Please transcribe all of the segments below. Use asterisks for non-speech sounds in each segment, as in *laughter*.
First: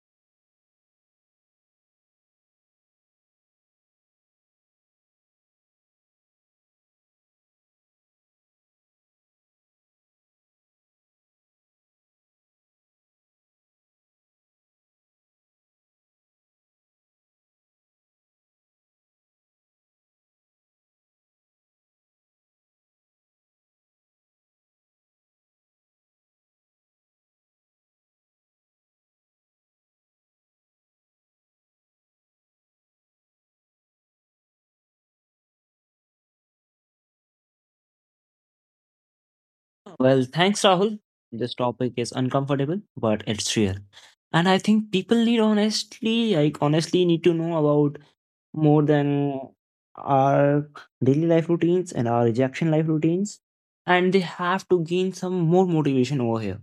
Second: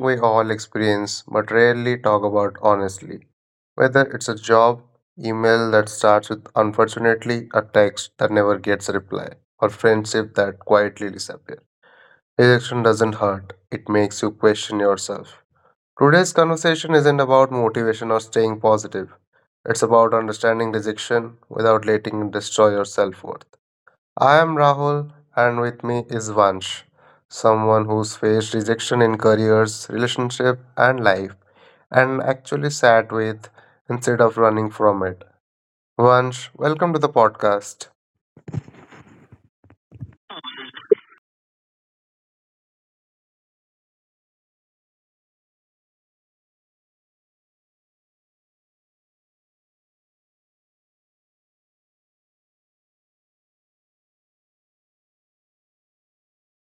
we all experience but rarely talk about honestly. Whether it's a job, email that starts with unfortunately, a text that never gets a reply, or friendship that quietly disappears. Rejection doesn't hurt, it makes you question yourself. Today's conversation isn't about motivation or staying positive, it's about understanding rejection without letting it destroy your self worth. I am Rahul, and with me is Vansh, someone who's faced rejection in careers, relationship, and life, and actually sat with instead of running from it. Vansh, welcome to the podcast. Well, thanks, Rahul. This topic is uncomfortable, but it's real. And I think people need honestly, like, honestly need to know about more than our daily life routines and our rejection life routines. And they have to gain some more motivation over here.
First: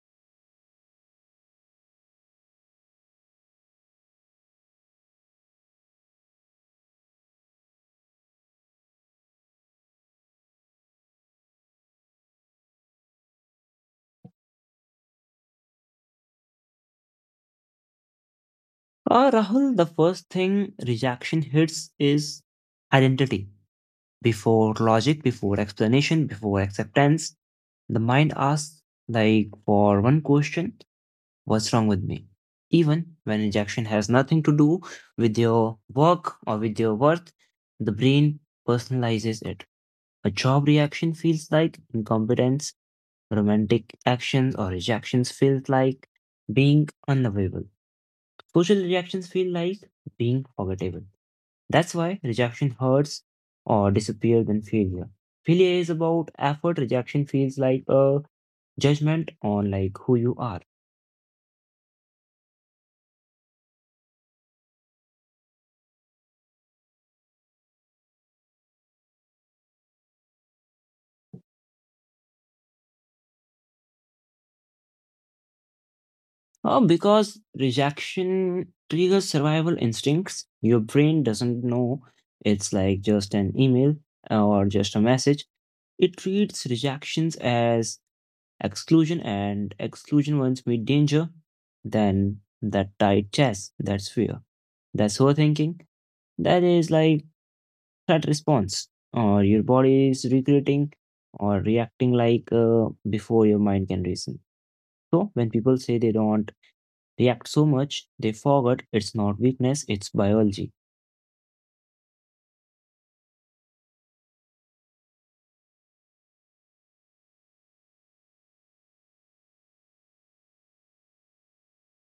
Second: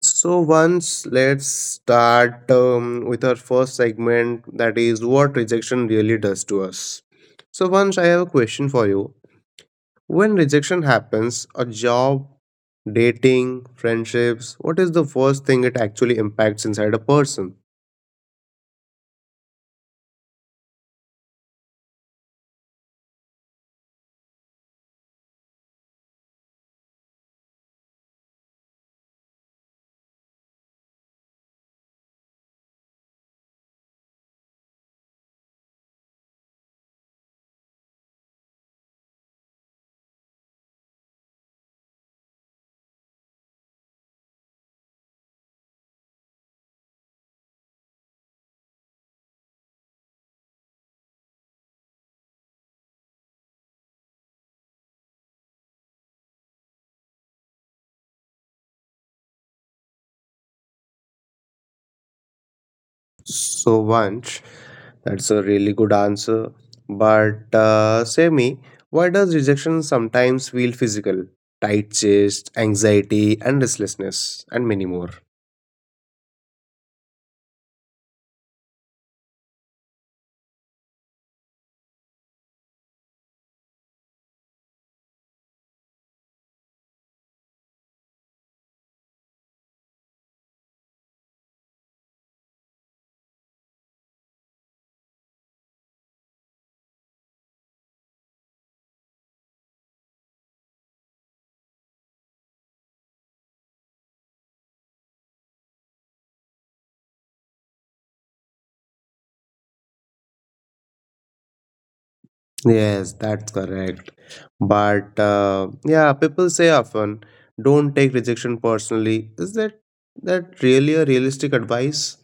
So, once let's start with our first segment that is what rejection really does to us. So, Vansh, I have a question for you. When rejection happens, a job, dating, friendships, what is the first thing it actually impacts inside a person? Rahul, the first thing rejection hits is identity. Before logic, before explanation, before acceptance, the mind asks, like, for one question, what's wrong with me even when rejection has nothing to do with your work or with your worth. The brain personalizes it. A job reaction feels like incompetence. Romantic actions or rejections feel like being unlovable. Social reactions feel like being forgettable. That's why rejection hurts or disappears than failure. Failure is about effort. Rejection feels like a judgment on like who you are. So, much. That's a really good answer. But, say me, why does rejection sometimes feel physical? Tight chest, anxiety, and restlessness, and many more. Oh, because rejection triggers survival instincts. Your brain doesn't know it's like just an email or just a message. It treats rejections as exclusion, and exclusion once meet danger. Then that tight chest, that's fear, that's overthinking. That is like threat response, or your body is recreating or reacting like before your mind can reason. So when people say they don't react so much, they forget it's not weakness, it's biology. Yes, that's correct. But, yeah, people say often, don't take rejection personally. Is that really a realistic advice?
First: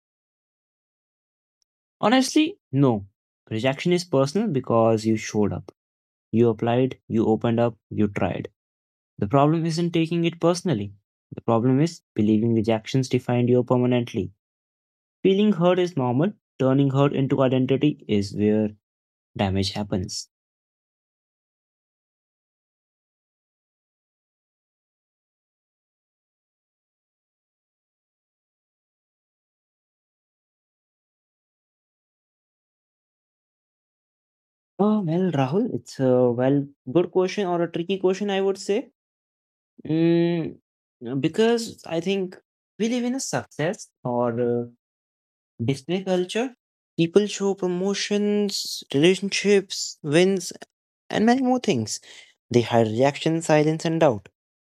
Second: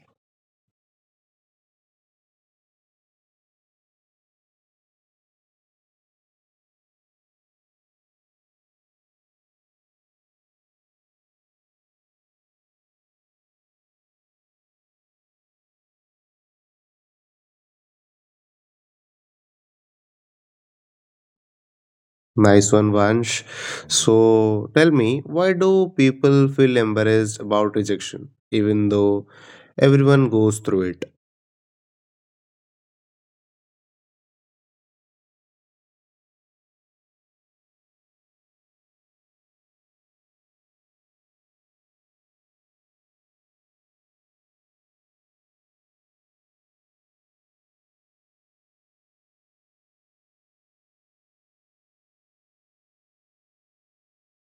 Honestly, no. Rejection is personal because you showed up. You applied, you opened up, you tried. The problem isn't taking it personally. The problem is believing rejections defined you permanently. Feeling hurt is normal, turning hurt into identity is where damage happens. Nice one, Vansh. So tell me, why do people feel embarrassed about rejection, even though everyone goes through it? Oh, well, Rahul, it's a well good question or a tricky question, I would say. Mm, because I think we live in a success or display culture. People show promotions, relationships, wins, and many more things. They hide reaction, silence, and doubt.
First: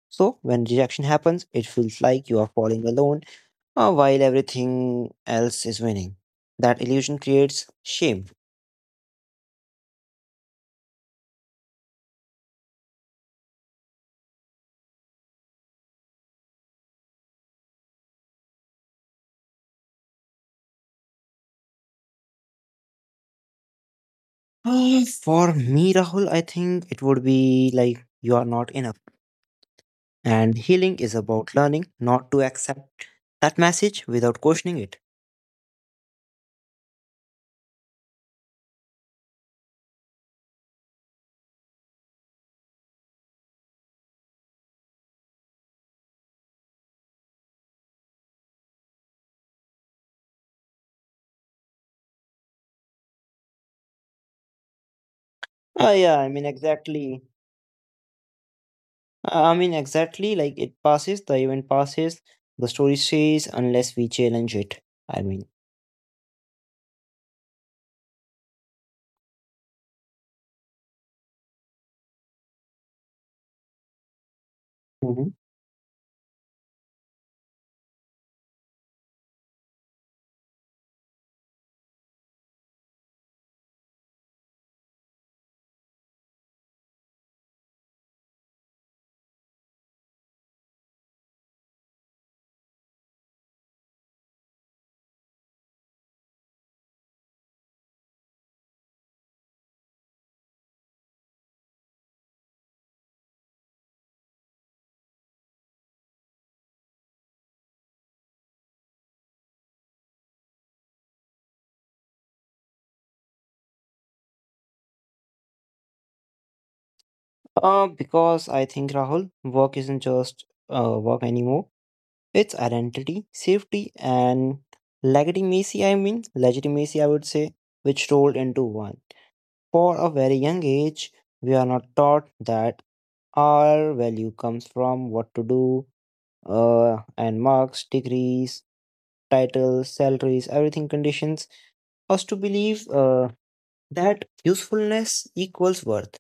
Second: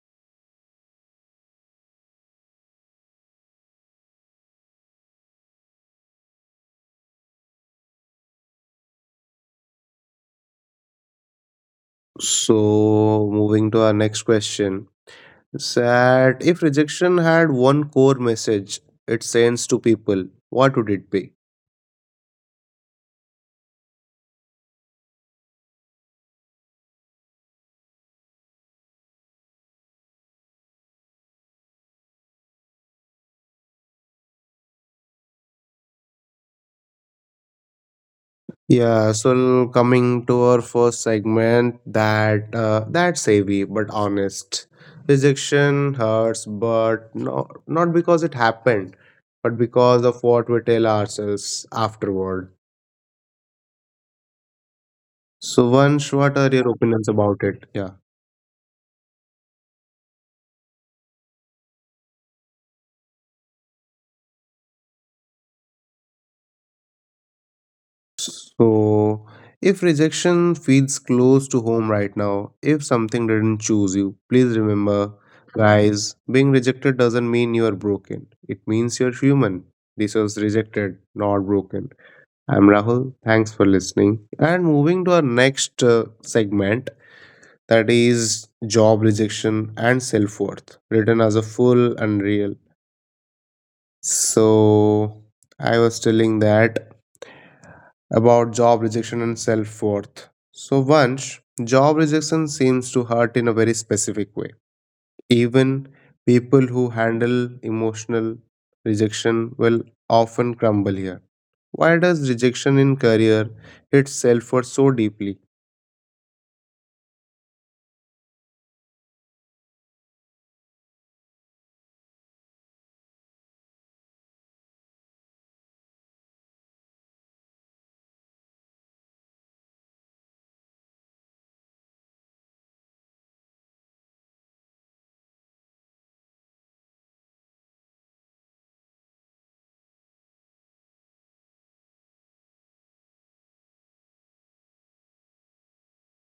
So, when reaction happens, it feels like you are falling alone while everything else is winning. That illusion creates shame. So, moving to our next question. That if rejection had one core message it sends to people, what would it be? *gasps* For me, Rahul, I think it would be like you are not enough. And healing is about learning not to accept that message without questioning it. Yeah, so coming to our first segment, that that's heavy but honest. Rejection hurts, but no, not because it happened, but because of what we tell ourselves afterward. So, Ah, Vansh, yeah, what I are mean, your opinions exactly. about it? Yeah. I mean, exactly. Like it passes, the event passes, the story stays unless we challenge it. I mean, So, if rejection feels close to home right now, if something didn't choose you, please remember, hmm guys, being rejected doesn't mean you are broken. It means you're human. This was rejected, not broken. I'm Rahul. Thanks for listening. And moving to our next segment that is job rejection and self worth, written as a full and real. So, I was telling that about job rejection and self worth. So, once job rejection seems to hurt in a very specific way. Even people who handle emotional rejection will often crumble here. Why does rejection in career hit self worth so deeply? Because I think Rahul, work isn't just work anymore. It's identity, safety, and legitimacy. I mean, legitimacy. I would say, which rolled into one. For a very young age, we are not taught that our value comes from what to do, and marks, degrees, titles, salaries, everything conditions us to believe that usefulness equals worth.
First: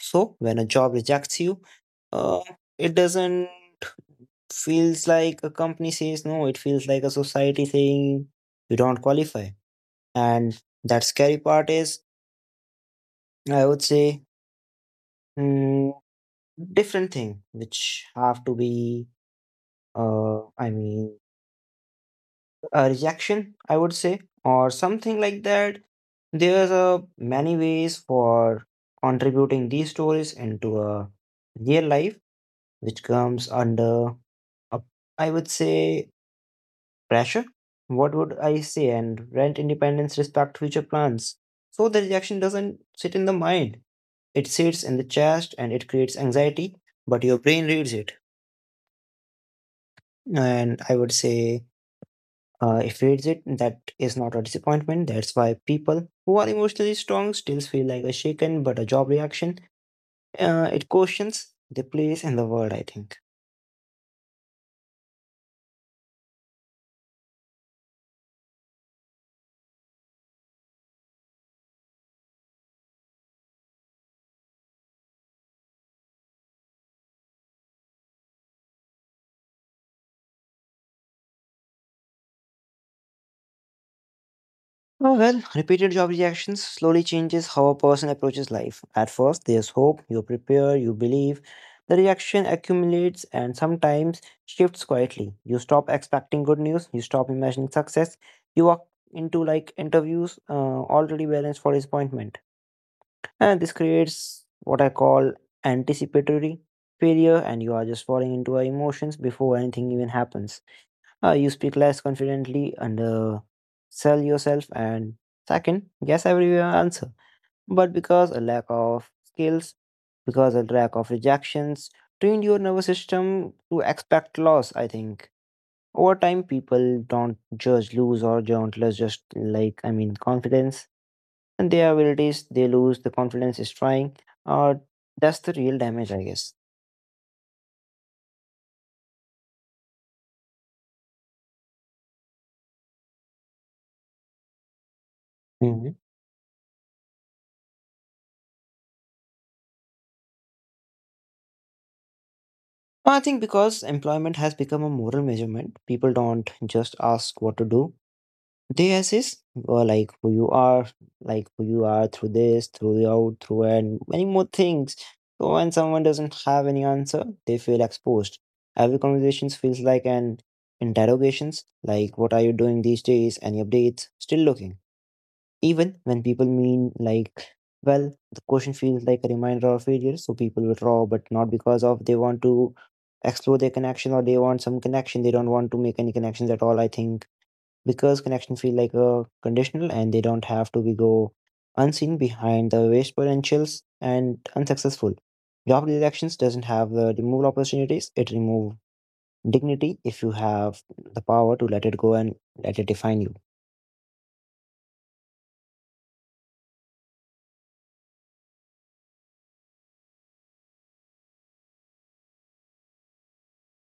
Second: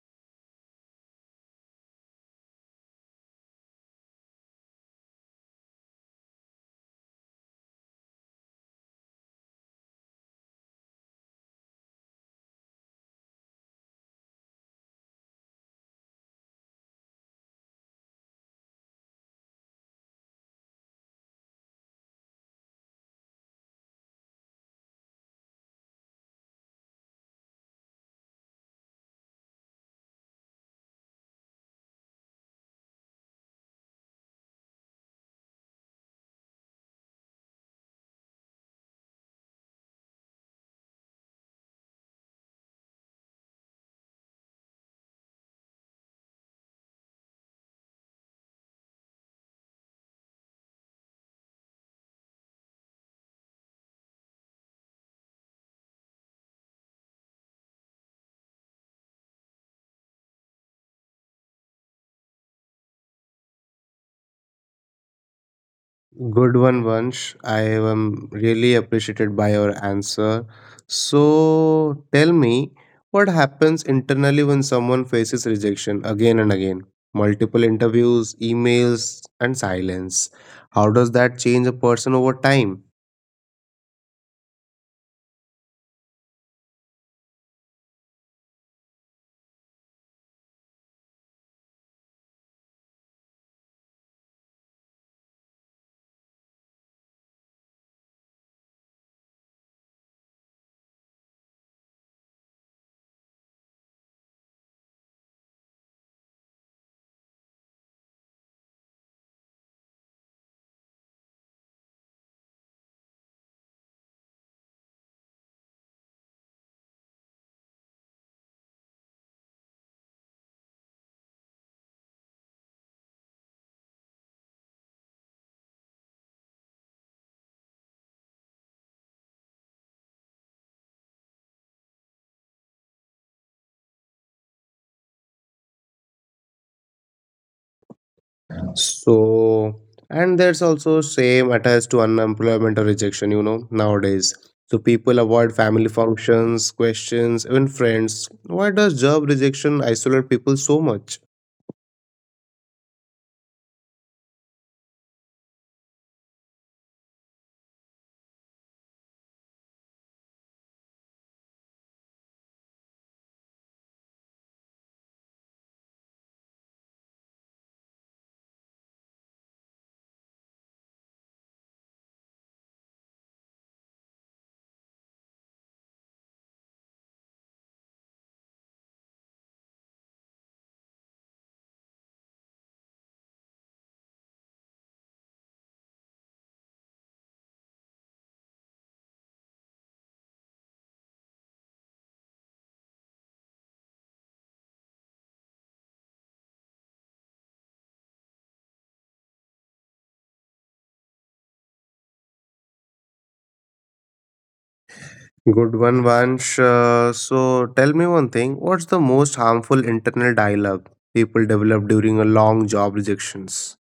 So when a job rejects you, uh, it doesn't feels like a company says no. It feels like a society saying you don't qualify. And that scary part is, I would say, mm, different thing which have to be. I mean, a rejection, I would say, or something like that. There's a many ways for contributing these stories into a real life, which comes under, a, I would say, pressure. What would I say? And rent independence, respect future plans. So the rejection doesn't sit in the mind; it sits in the chest, and it creates anxiety. But your brain reads it, and I would say, if reads it, that is not a disappointment. That's why people who are emotionally strong still feel like a shaken, but a job reaction, it questions the place in the world, I think. Good one, Vansh. I am really appreciated by your answer. So tell me, what happens internally when someone faces rejection again and again? Multiple interviews, emails, and silence. How does that change a person over time? Oh, well, repeated job rejections slowly changes how a person approaches life. At first, there's hope, you prepare, you believe. The reaction accumulates and sometimes shifts quietly. You stop expecting good news, you stop imagining success, you walk into like interviews already balanced for disappointment. And this creates what I call anticipatory failure, and you are just falling into our emotions before anything even happens. You speak less confidently and sell yourself and second guess every answer, but because a lack of skills, because a lack of rejections trained your nervous system to expect loss. I think over time people don't judge lose or don't lose, just like, I mean, confidence and their abilities. They lose the confidence is trying, or that's the real damage, I guess. So, and there's also shame attached to unemployment or rejection, you know, nowadays. So people avoid family hmm functions, questions, even friends. Why does job rejection isolate people so much? I think because employment has become a moral measurement, people don't just ask what to do. They assist like who you are, like who you are through this, through the out, through and many more things. So when someone doesn't have any answer, they feel exposed. Every conversation feels like an interrogations, like what are you doing these days? Any updates? Still looking. Even when people mean like well, the question feels like a reminder of failure, so people withdraw, but not because of they want to explore their connection or they want some connection. They don't want to make any connections at all. I think because connections feel like a conditional, and they don't have to be go unseen behind the waste potentials and unsuccessful job elections doesn't have the remove opportunities, it remove dignity if you have the power to let it go and let it define you. Good one, Vansh. So tell me one thing. What's the most harmful internal dialogue people develop during a long job rejections?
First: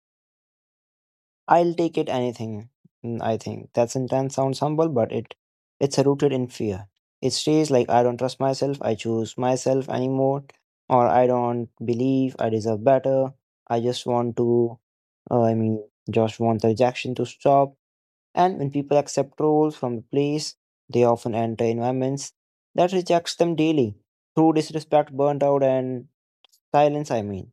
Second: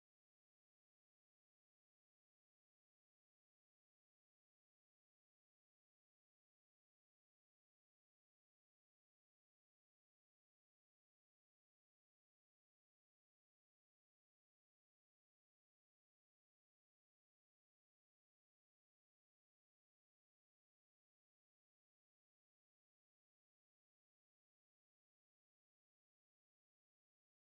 I'll take it anything. I think that sentence sounds humble, but it's rooted in fear. It stays like I don't trust myself, I choose myself anymore, or I don't believe I deserve better. I just want to, I mean, just want the rejection to stop. And when people accept roles from the place, they often enter environments that rejects them daily through disrespect, burnt out, and silence. I mean.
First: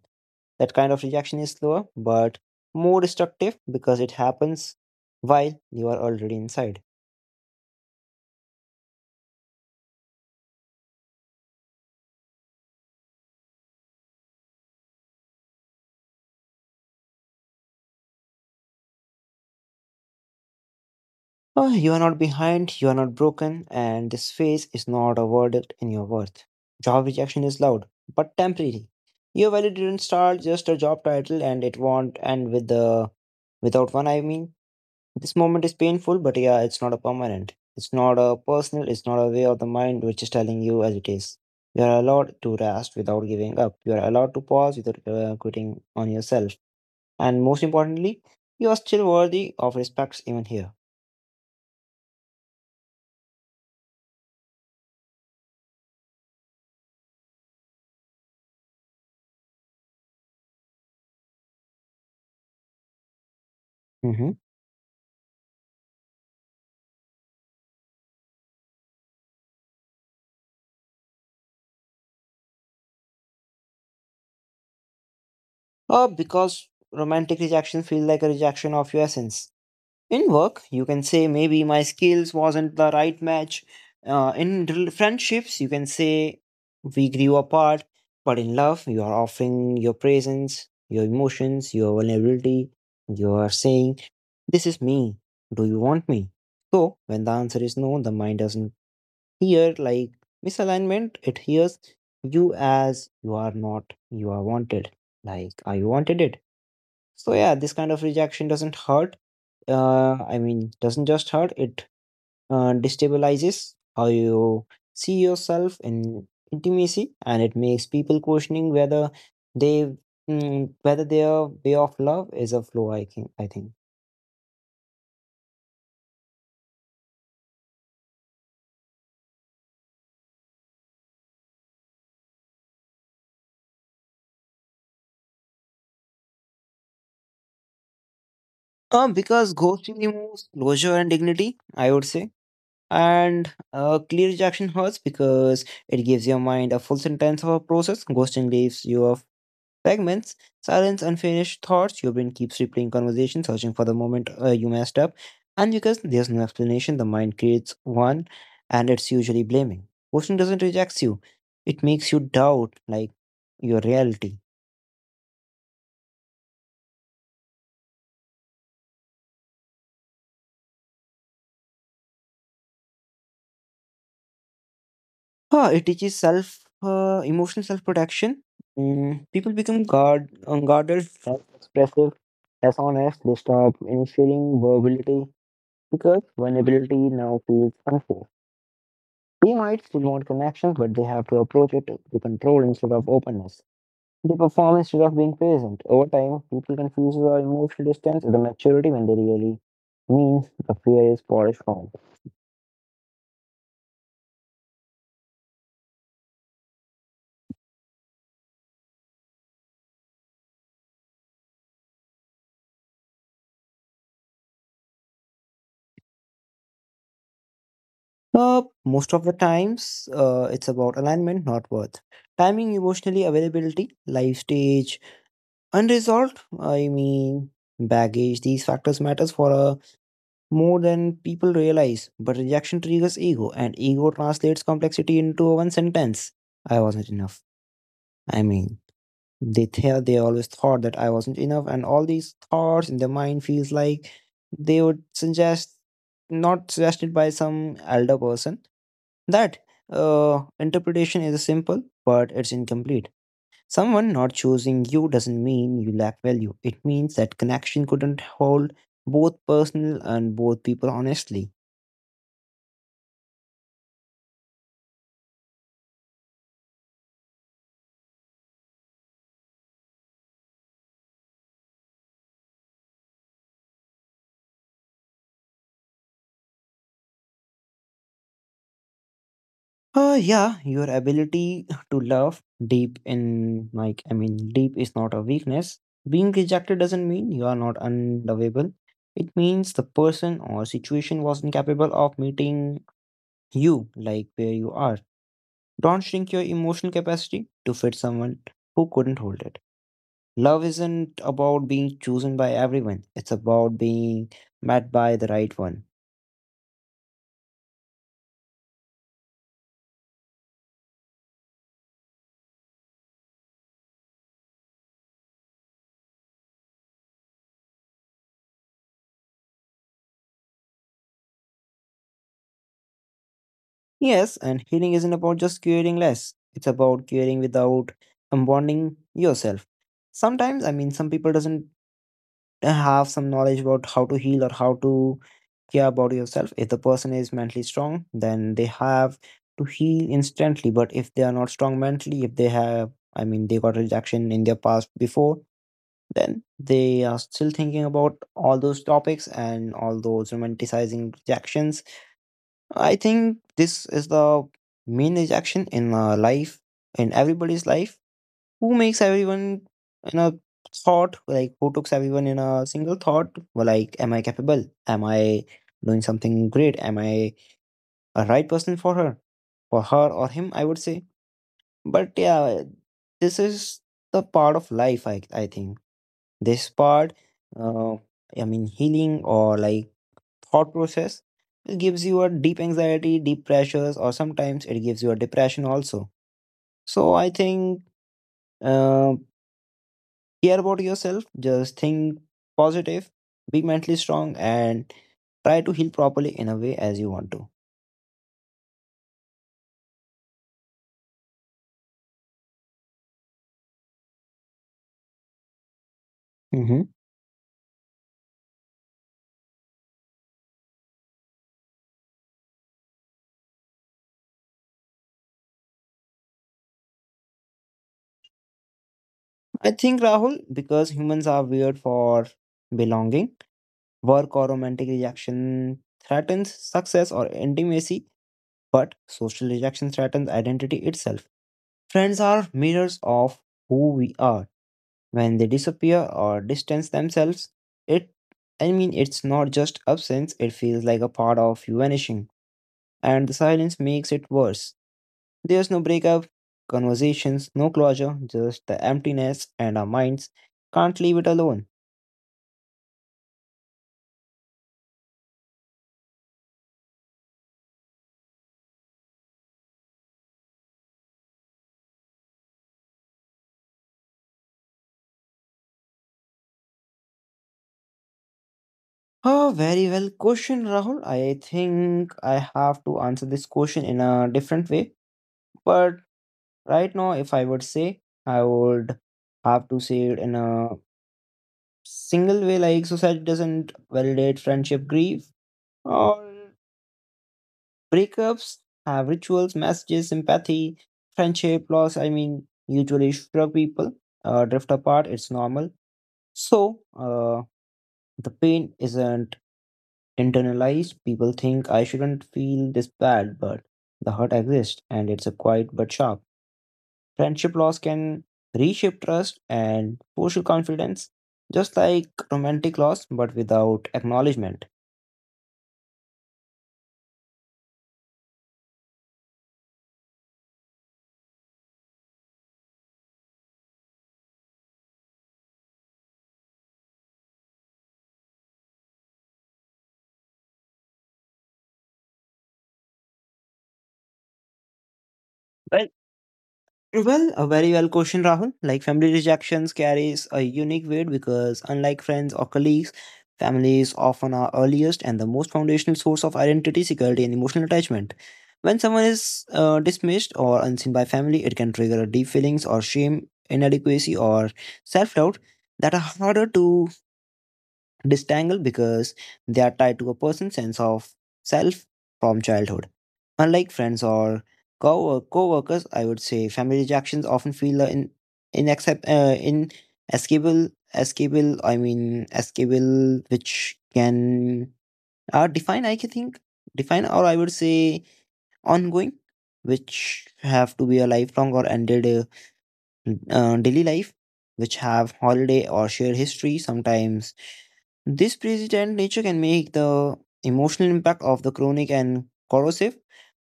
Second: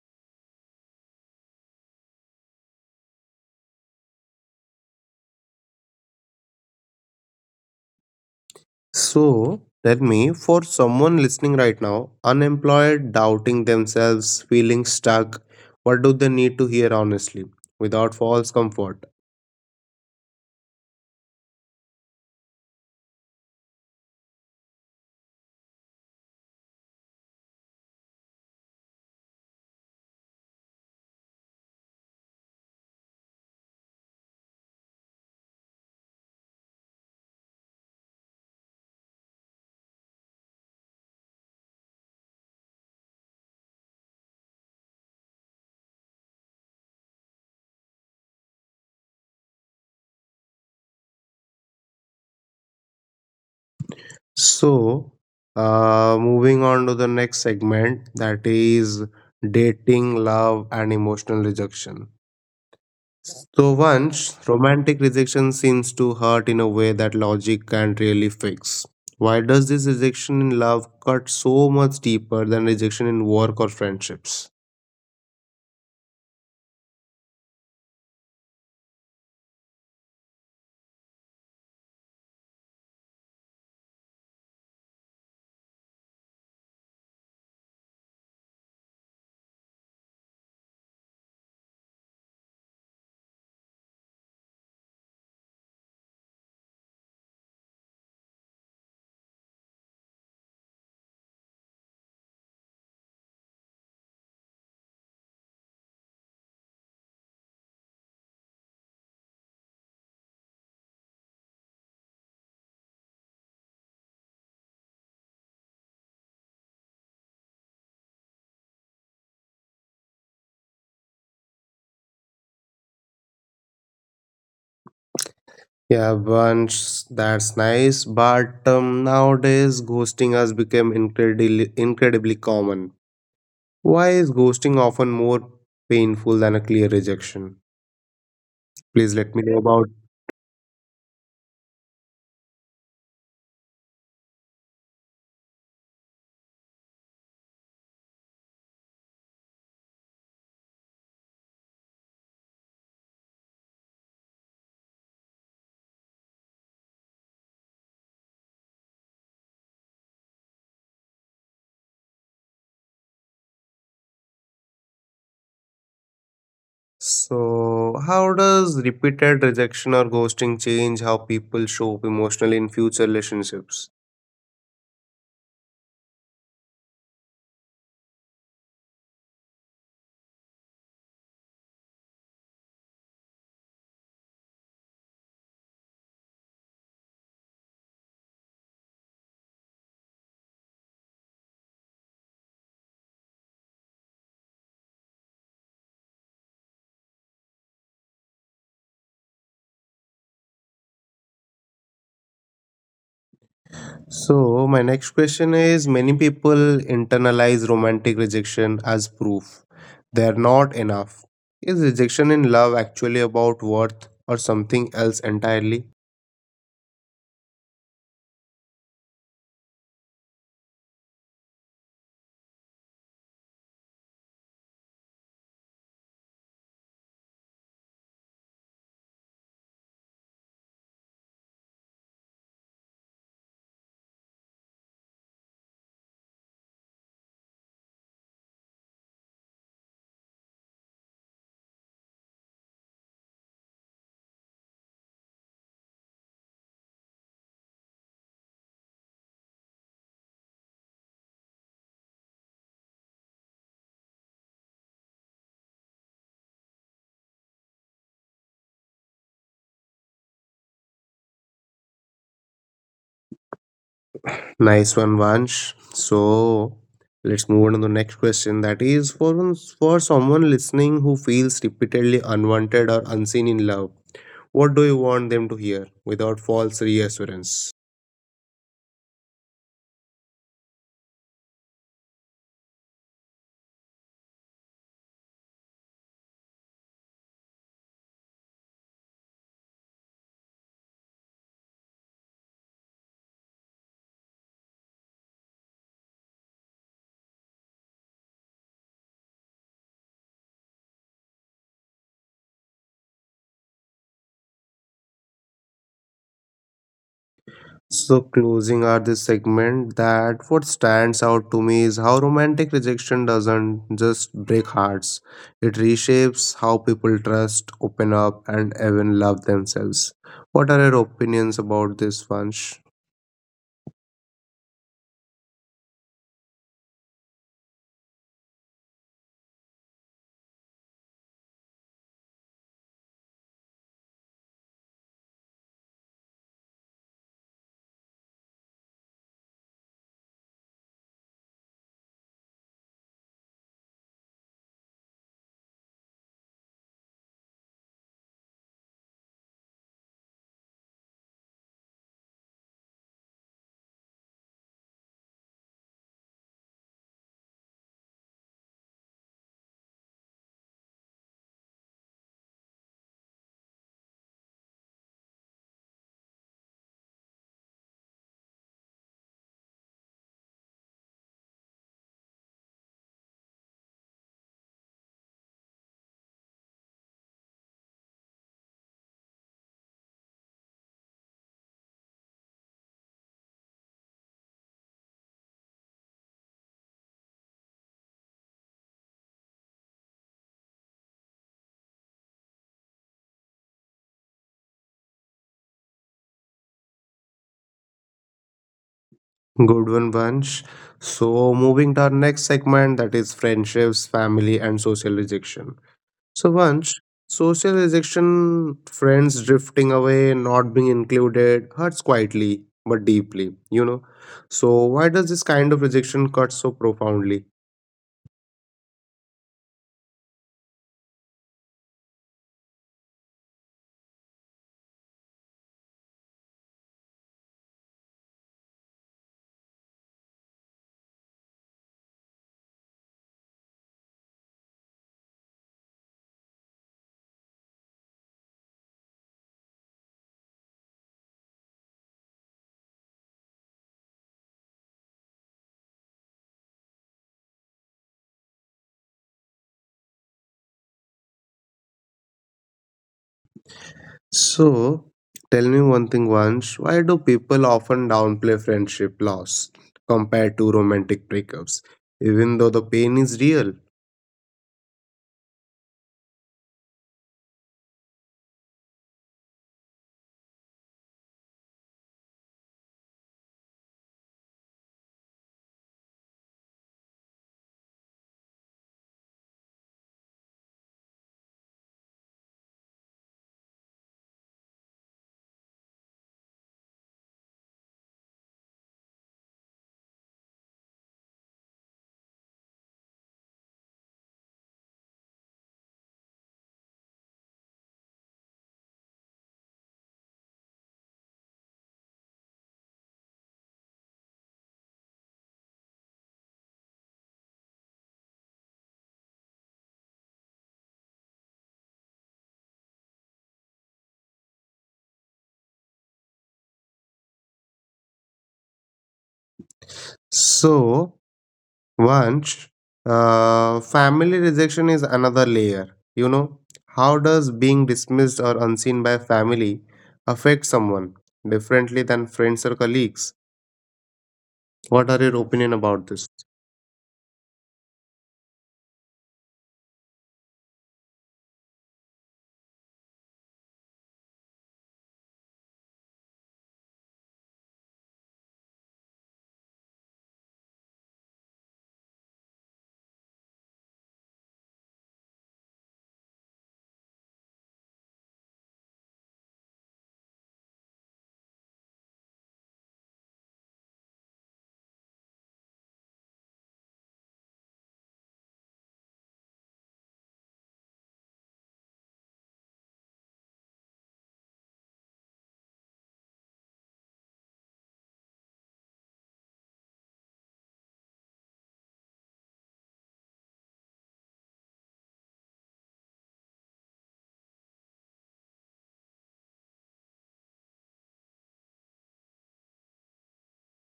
That kind of rejection is slower but more destructive because it happens while you are already inside. So tell me, for someone listening right now, unemployed, doubting themselves, feeling stuck, what do they need to hear honestly without false comfort? Oh, you are not behind, you are not broken, and this phase is not a verdict in your worth. Job rejection is loud but temporary. Your value didn't start just a job title, and it won't end with the without one. I mean, this moment is painful, but yeah, it's not a permanent. It's not a personal, it's not a way of the mind which is telling you as it is. You are allowed to rest without giving up. You are allowed to pause without quitting on yourself. And most importantly, you are still worthy of respect even here. So, moving on to the next segment that is dating, love, and emotional rejection. So once Mm-hmm. romantic rejection seems to hurt in a way that logic can't really fix. Why does this rejection in love cut so much deeper than rejection in work or friendships? Because romantic rejection feels like a rejection of your essence. In work you can say maybe my skills wasn't the right match. In friendships you can say we grew apart, but in love you are offering your presence, your emotions, your vulnerability. You are saying, this is me, do you want me? So when the answer is no, the mind doesn't hear like misalignment, it hears you as you are not, you are wanted, like I wanted it. So yeah, this kind of rejection doesn't hurt, I mean, doesn't just hurt, it destabilizes how you see yourself in intimacy, and it makes people questioning whether they whether their way of love is a flaw. I think. I think. Yeah, once that's nice, but nowadays ghosting has become incredibly common. Why is ghosting often more painful than a clear rejection? Please let me know Because about. ghosting removes closure and dignity. I would say. And clear rejection hurts because it gives your mind a full sentence of a process. Ghosting leaves you fragments, silence, unfinished thoughts. Your brain keeps replaying conversations, searching for the moment you messed up. And because there's no explanation, the mind creates one, and it's usually blaming. Question doesn't reject you, it makes you doubt like your reality. So, how does repeated rejection or ghosting change how people show up emotionally in future relationships? Huh, it teaches self emotional self protection. People become guard unguarded, less expressive, less honest. They stop initiating vulnerability because vulnerability now feels unsafe. We might still want connection, but they have to approach it to control instead of openness. They perform instead of being present. Over time, people confuse the emotional distance with the maturity when they really means the fear is polished form. So, my next question is many people internalize romantic rejection as proof they're not enough. Is rejection in love actually about worth or something else entirely? Most of the times, it's about alignment, not worth. Timing, emotionally availability, life stage, unresolved. I mean, baggage. These factors matters for a more than people realize, but rejection triggers ego, and ego translates complexity into one sentence. I wasn't enough. I mean, they they always thought that I wasn't enough, and all these thoughts in their mind feels like they would suggest, not suggested by some elder person, that interpretation is simple, but it's incomplete. Someone not choosing you doesn't mean you lack value. It means that connection couldn't hold both personal and both people honestly. Nice one, Vansh. So, let's move on to the next question that is for someone listening who feels repeatedly unwanted or unseen in love. What do you want them to hear without false reassurance? Yeah, your ability to love deep in, like, I mean deep is not a weakness. Being rejected doesn't mean you are not unlovable. It means the person or situation was incapable of meeting you like where you are. Don't shrink your emotional capacity to fit someone who couldn't hold it. Love isn't about being chosen by everyone. It's about being met by the right one. So, closing out this segment, that what stands out to me is how romantic rejection doesn't just break hearts, it reshapes how people trust, open up, and even love themselves. What are your opinions about this, Vansh? Yes, and healing isn't about just curing less. It's about curing without unbonding yourself. Sometimes, I mean, some people doesn't have some knowledge about how to heal or how to care about yourself. If the person is mentally strong, then they have to heal instantly. But if they are not strong mentally, if they have, they got rejection in their past before, then they are still thinking about all those topics and all those romanticizing rejections. I think this is the main rejection in life, in everybody's life. Who makes everyone in a thought, like who takes everyone in a single thought, well, like, am I capable? Am I doing something great? Am I a right person for her? For her or him, I would say. But yeah, this is the part of life, I think. This part, uh, healing or like thought process. It gives you a deep anxiety, deep pressures, or sometimes it gives you a depression also. So I think uh, care about yourself, just think positive, be mentally strong, and try to heal properly in a way as you want to. Good one, Vansh. So, moving to our next segment, that is friendships, family, and social rejection. So once Hmm. social rejection, friends drifting away, not being included, hurts quietly but deeply, you know. So why does this kind of rejection cut so profoundly? I think Rahul, because humans are weird for belonging, work or romantic rejection threatens success or intimacy, but social rejection threatens identity itself. Friends are mirrors of who we are. When they disappear or distance themselves, it, I mean it's not just absence, it feels like a part of you vanishing. And the silence makes it worse. There's no breakup conversations, no closure, just the emptiness, and our minds can't leave it alone. So tell me one thing once, why do people often downplay friendship loss compared to romantic breakups, even though the pain is real? Oh, very well question, Rahul. I think I have to answer this question in a different way, but right now if I would say, I would have to say it in a single way, like society doesn't validate friendship grief or breakups. Have rituals, messages, empathy. Friendship loss, I mean, usually shrug people drift apart, it's normal. So the pain isn't internalized. People think I shouldn't feel this bad, but the hurt exists and it's a quiet but sharp. Friendship loss can reshape trust and social confidence just like romantic loss, but without acknowledgement. So once, family rejection is another layer. You know, how does being dismissed or unseen by family affect someone differently than friends or colleagues? What are your opinion about this? Well, Well, a very well question, Rahul. Like family rejections carries a unique weight because unlike friends or colleagues, families often are earliest and the most foundational source of identity, security, and emotional attachment. When someone is dismissed or unseen by family, it can trigger deep feelings or shame, inadequacy, or self-doubt that are harder to disentangled because they are tied to a person's sense of self from childhood. Unlike friends or co-workers, I would say family rejections often feel in inaccept- inescapable, escapable, I mean, escapable, which can are define, I can think, define, or I would say ongoing, which have to be a lifelong or ended daily life, which have holiday or shared history. Sometimes this persistent nature can make the emotional impact of the chronic and corrosive.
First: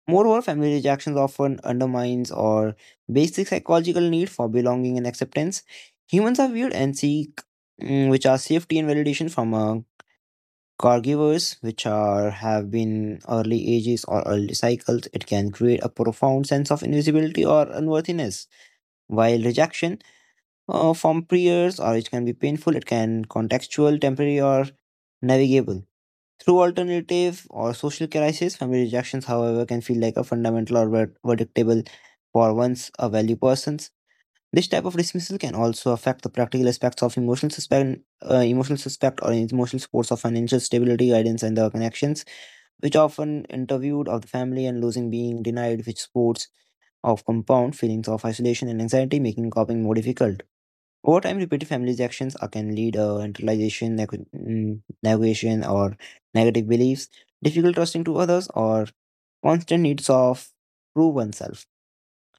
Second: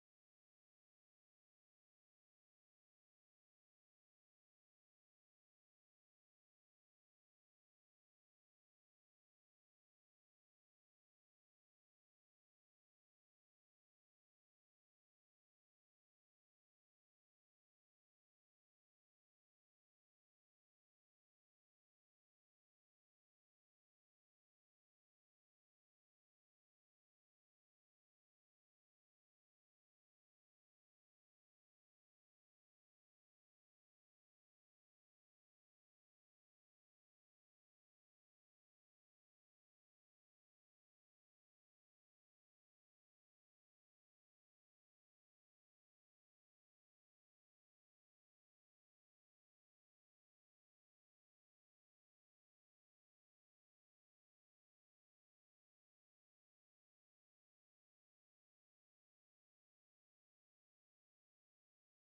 Moreover, family rejections often undermines our basic psychological need for belonging and acceptance. Humans are weird and seek which are safety and validation from caregivers, which are have been early ages or early cycles. It can create a profound sense of invisibility or unworthiness. While rejection from peers, or it can be painful, it can contextual, temporary, or navigable. Through alternative or social crisis, family rejections, however, can feel like a fundamental or verdict-able for once a value persons. This type of dismissal can also affect the practical aspects of emotional suspect or emotional supports of financial stability, guidance, and the connections, which often interviewed of the family and losing being denied, which supports of compound feelings of isolation and anxiety, making coping more difficult. Over time, repeated family actions can lead to internalization, negation, or negative beliefs, difficult trusting to others, or constant needs of prove oneself.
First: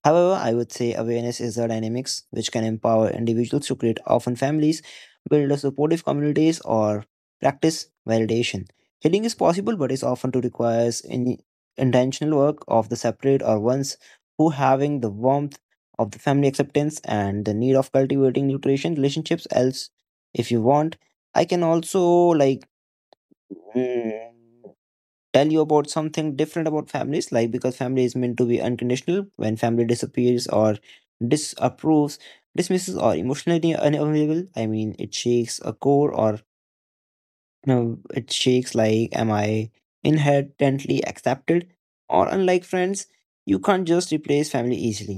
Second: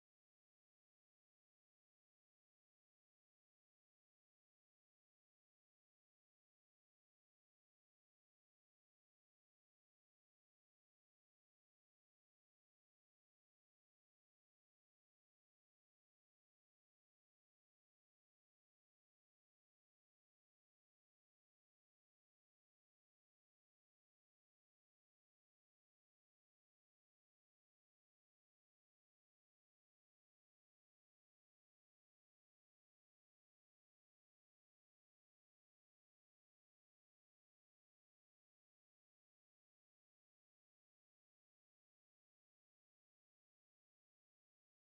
However, I would say awareness is the dynamics which can empower individuals to create often families, build a supportive communities, or practice validation. Healing is possible, but is often to requires in intentional work of the separate or ones who having the warmth of the family acceptance and the need of cultivating nutrition relationships else if you want. I can also like mm, tell you about something different about families, like because family is meant to be unconditional. When family disappears or disapproves, dismisses or emotionally unavailable, I mean it shakes a core, or no, it shakes like, am I inherently accepted? Or unlike friends, you can't just replace family easily.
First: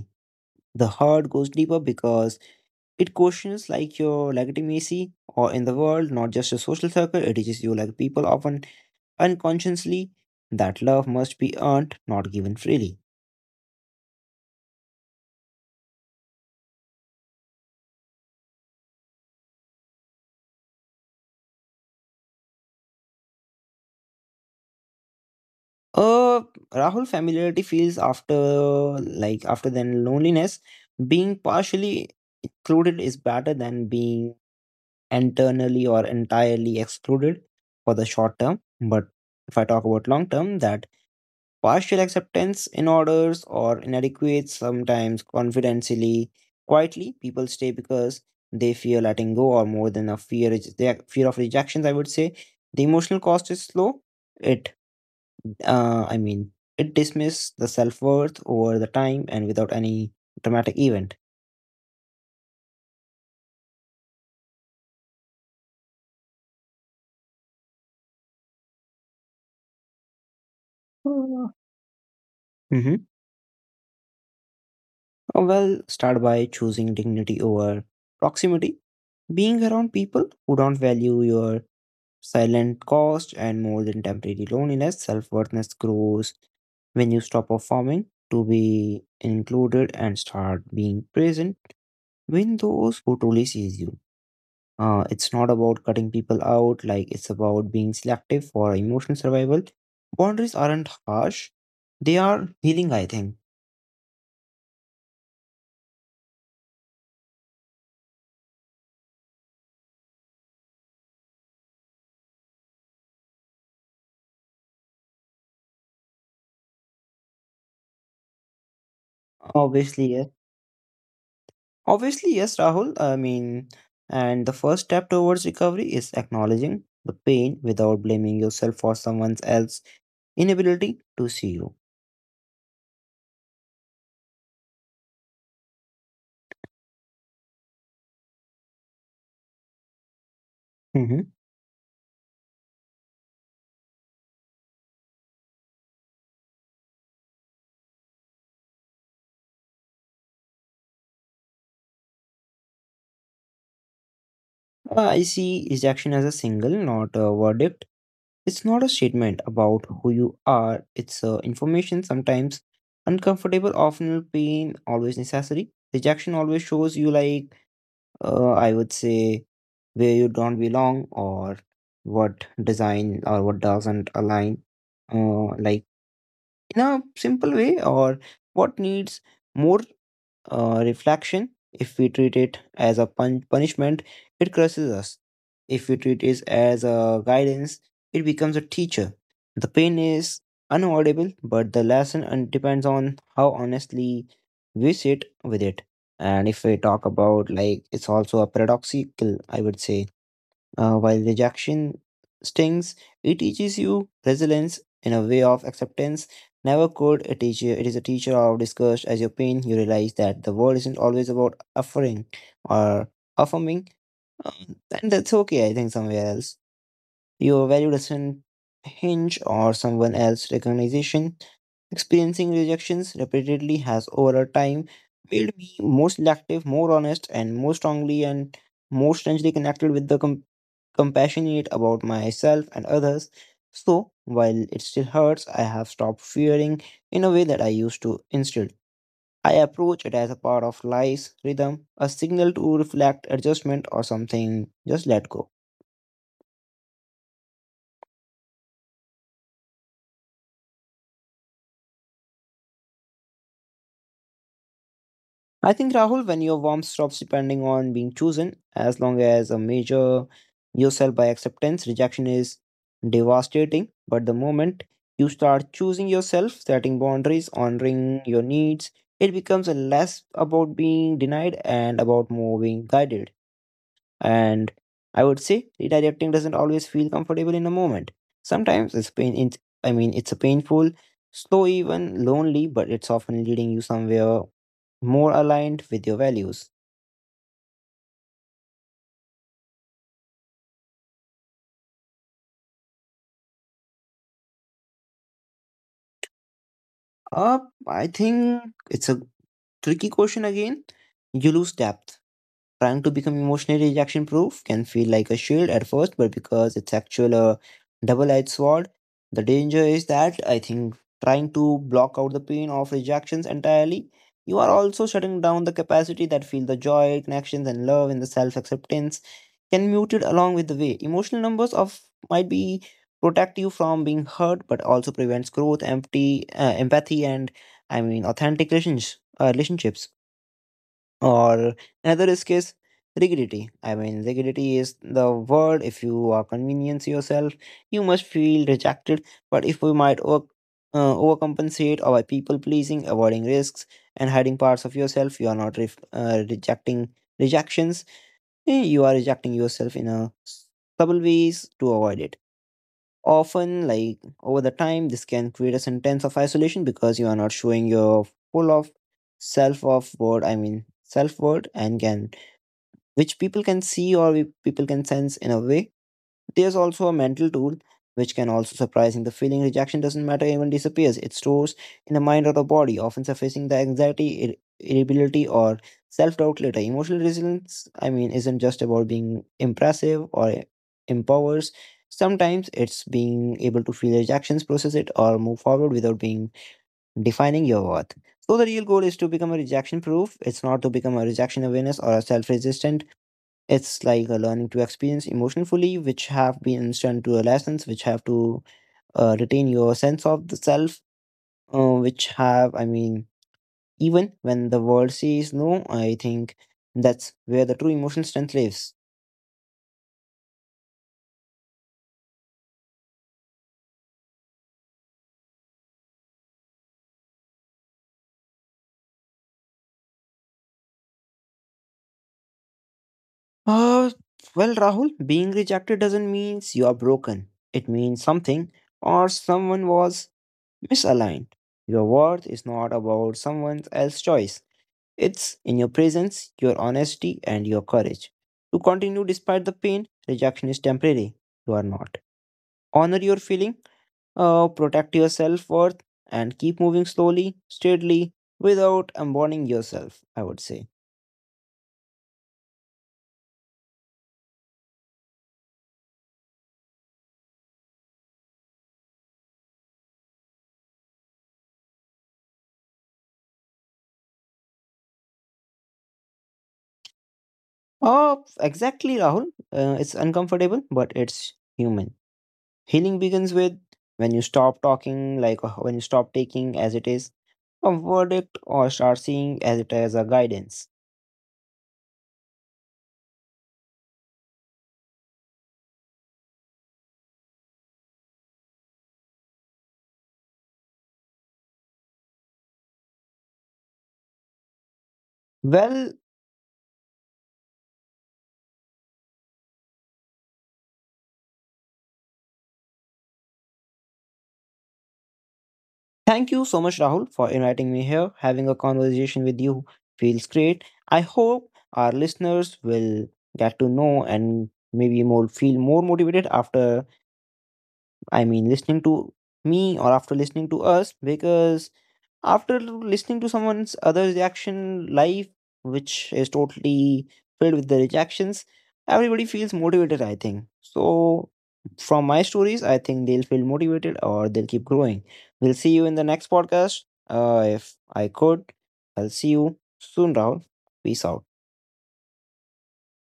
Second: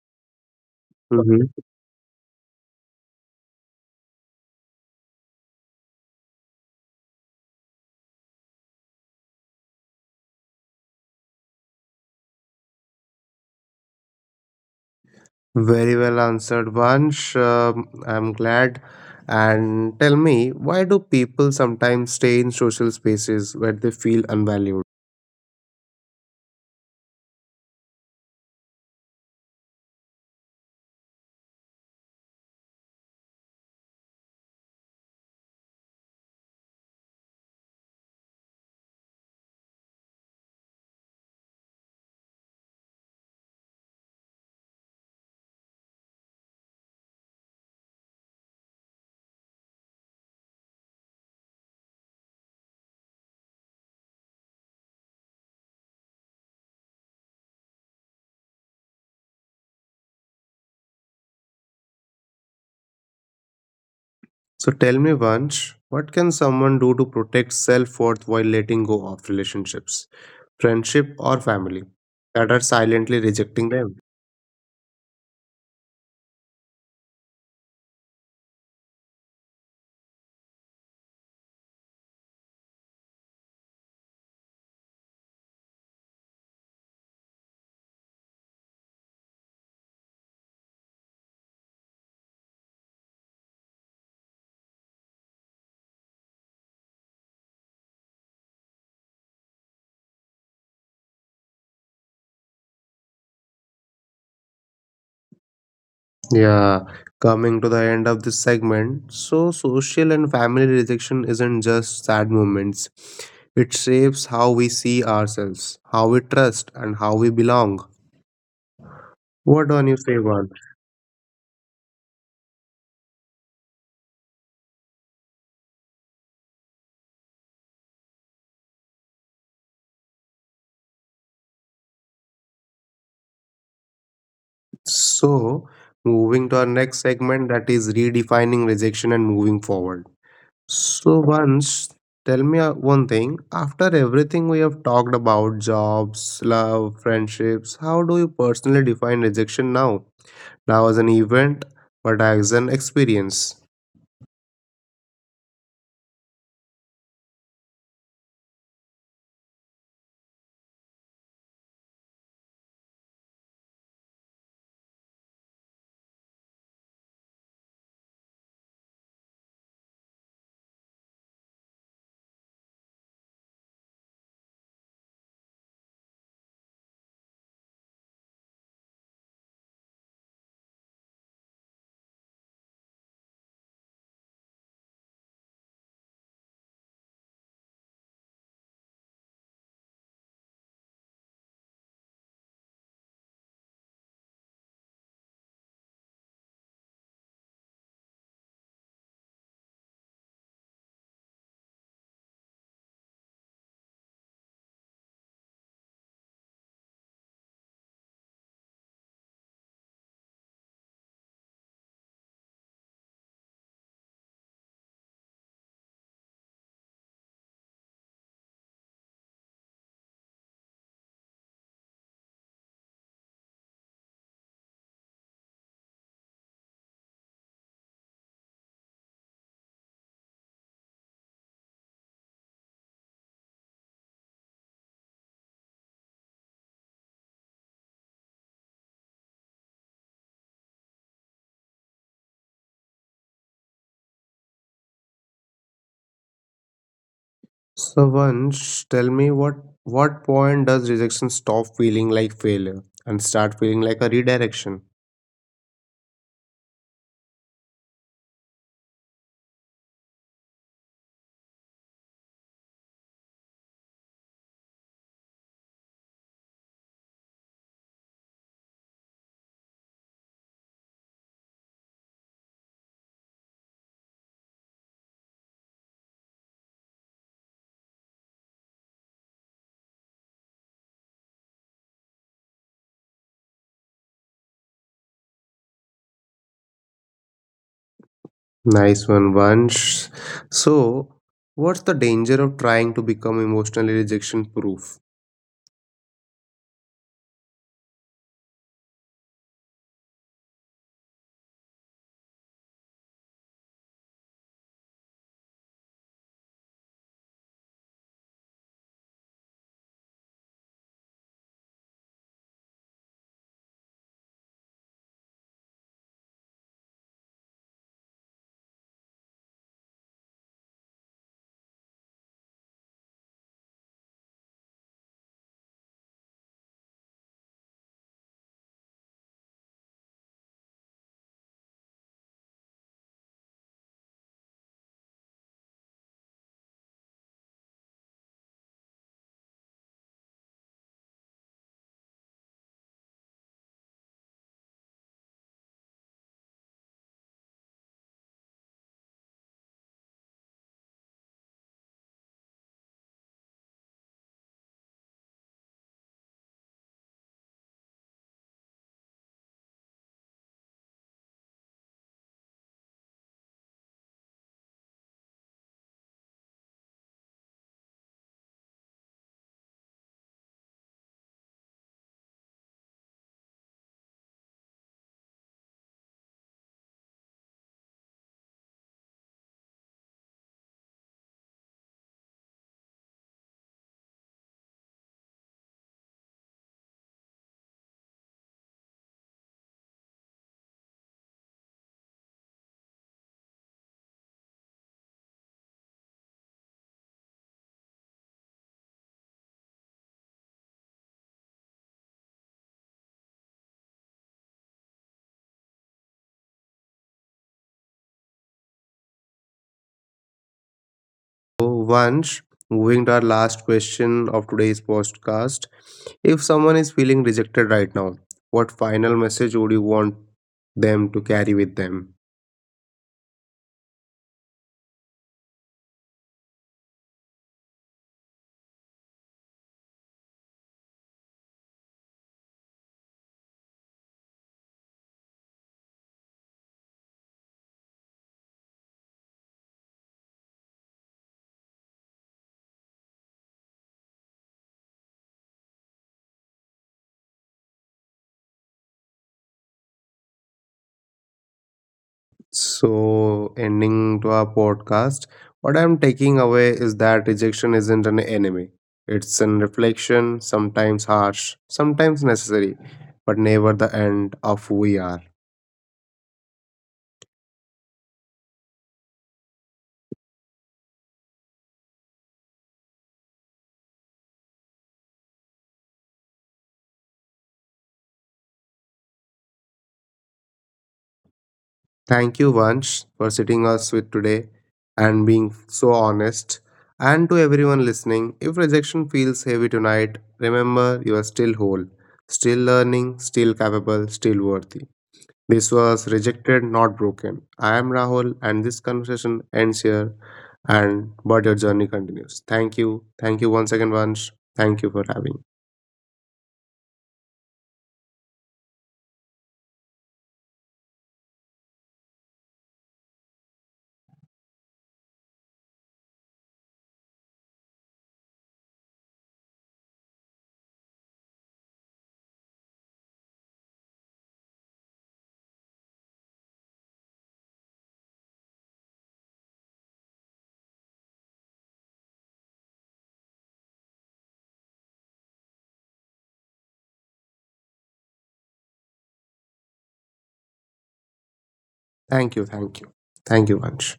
The hurt goes Mhm. deeper because it questions like your legitimacy or in the world, not just your social circle. It teaches you, like, people often unconsciously that love must be earned, not given freely. Very well answered, Vansh. I'm glad. And tell me, why do people sometimes stay in social spaces where they feel unvalued? Uh, Rahul, familiarity feels after, like after then loneliness. Being partially included is better than being internally or entirely excluded for the short term. But if I talk about long term, that partial acceptance in orders or inadequate, sometimes confidentially, quietly, people stay because they fear letting go, or more than a fear is- their fear of rejections. I would say the emotional cost is slow. It, uh, I mean, it dismiss the self worth over the time and without any dramatic event. So tell me, Vansh, what can someone do to protect self worth while letting go of relationships, friendship, or family Mm-hmm. that are silently rejecting them? Well, start by choosing dignity over proximity. Being around people who don't value your silent cost, and more than temporary loneliness. Self worthness grows when you stop performing to be included and start being present when those who truly sees you. It's not about cutting people out, like it's about being selective for emotional survival. Boundaries aren't harsh, they are healing, I think. Yeah, coming to the end of this segment. So, social and family rejection isn't just sad moments, it shapes how we see ourselves, how we trust, and how we belong. What on you say, Vansh? Obviously, yes. Obviously, yes, Rahul. And the first step towards recovery is acknowledging the pain without blaming yourself or someone else inability to see you. So, moving to our next segment that is redefining rejection and moving forward. So, Hmm. once tell me one thing after everything we have talked about jobs, love, friendships, how do you personally define rejection now? Now, as an event, but as an experience. I see rejection as a single, not a verdict. It's not a statement about who you are, it's information, sometimes uncomfortable, often pain, always necessary. Rejection always shows you, like, I would say, where you don't belong or what design or what doesn't align, like in a simple way, or what needs more reflection. If we treat it as a punishment, it crushes us. If we treat it as a guidance, it becomes a teacher. The pain is unavoidable, but the lesson depends on how honestly we sit with it. And if we talk about, like, it's also a paradoxical, I would say, while rejection stings, it teaches you resilience in a way of acceptance. Never could a teacher, it is a teacher of disgust as your pain. You realize that the world isn't always about offering or affirming, uh, and that's okay, I think, somewhere else. Your value doesn't hinge or someone else's recognition. Experiencing rejections repeatedly has over a time made me more selective, more honest, and more strongly and more strangely connected with the compassionate about myself and others. So while it still hurts, I have stopped fearing in a way that I used to. Instead, I approach it as a part of life's rhythm, a signal to reflect adjustment or something, just let go. So, once tell me what point does rejection stop feeling like failure and start feeling like a redirection? I think Rahul, when your warmth stops depending on being chosen, as long as a measure yourself by acceptance, rejection is devastating. But the moment you start choosing yourself, setting boundaries, honoring your needs, it becomes a less about being denied and about more being guided. And I would say redirecting doesn't always feel comfortable in a moment. Sometimes it's pain it's, I mean it's a painful, slow, even lonely, but it's often leading you somewhere more aligned with your values. Nice one, Vansh. So, what's the danger of trying to become emotionally rejection proof? Uh I think it's a tricky question again. You lose depth. Trying to become emotionally rejection proof can feel like a shield at first, but because it's actual a double edged sword, the danger is that, I think, trying to block out the pain of rejections entirely, you are also shutting down the capacity that feel the joy, connections, and love in the self acceptance can mute it along with the way. Emotional numbers of might be protect you from being hurt, but also prevents growth, empty, empathy, and I mean authentic relations, relationships or another risk is case rigidity. I mean rigidity is the word. If you are convenience yourself, you must feel rejected, but if we might work, overcompensate or by people pleasing, avoiding risks and hiding parts of yourself, you are not rejecting rejections. Eh, you are rejecting yourself in a subtle ways to avoid it often, like over the time this can create a sense of isolation because you are not showing your full of self of word, I mean self word, and can, which people can see, or people can sense in a way. There's also a mental tool which can also surprising. The feeling rejection doesn't matter even disappears. It stores in the mind or the body, often surfacing the anxiety, irritability, or self-doubt later. Emotional resilience, isn't just about being impressive or empowers. Sometimes it's being able to feel rejections, process it, or move forward without being defining your worth. So the real goal is to become a rejection proof. It's not to become a rejection awareness or a self-resistant. It's like a learning to experience emotion fully, which have been instant to a lessons, which have to retain your sense of the self, uh, which have, even when the world says no, I think that's where the true emotion strength lives. Once moving to our last question of today's podcast. If someone is feeling rejected right now, what final message would you want them to carry with them? Uh, well, Rahul, being rejected doesn't mean you are broken. It means something or someone was misaligned. Your worth is not about someone else's choice. It's in your presence, your honesty, and your courage. To continue despite the pain, rejection is temporary. You are not. Honor your feeling, protect your self worth, and keep moving slowly, steadily, without abandoning yourself, I would say. So, ending to our podcast, what I'm taking away is that rejection isn't an enemy. It's an reflection, sometimes harsh, sometimes necessary, but never the end of who we are. Oh, exactly, Rahul. It's uncomfortable, but it's human. Healing begins with when you stop talking, like when you stop taking as it is a verdict or start seeing as it as a guidance. Thank you, Vansh, for sitting us with today and being so honest. And to everyone listening, if rejection feels heavy tonight, remember you are still whole, still learning, still capable, still worthy. This was Well, Rejected, Not Broken. I am Rahul, and this conversation ends here, and but your journey continues. Thank you. Thank you once again, Vansh. Thank you for having. thank you so much, Rahul, for inviting me here. Having a conversation with you feels great. I hope our listeners will get to know and maybe more feel more motivated after, I mean listening to me or after listening to us, because after listening to someone's other reaction life, which is totally filled with the rejections, everybody feels motivated, I think. So from my stories, I think they'll feel motivated or they'll keep growing. We'll see you in the next podcast. If I could, I'll see you soon, Rahul. Peace out. Thank you. Thank you. Thank you, Vansh.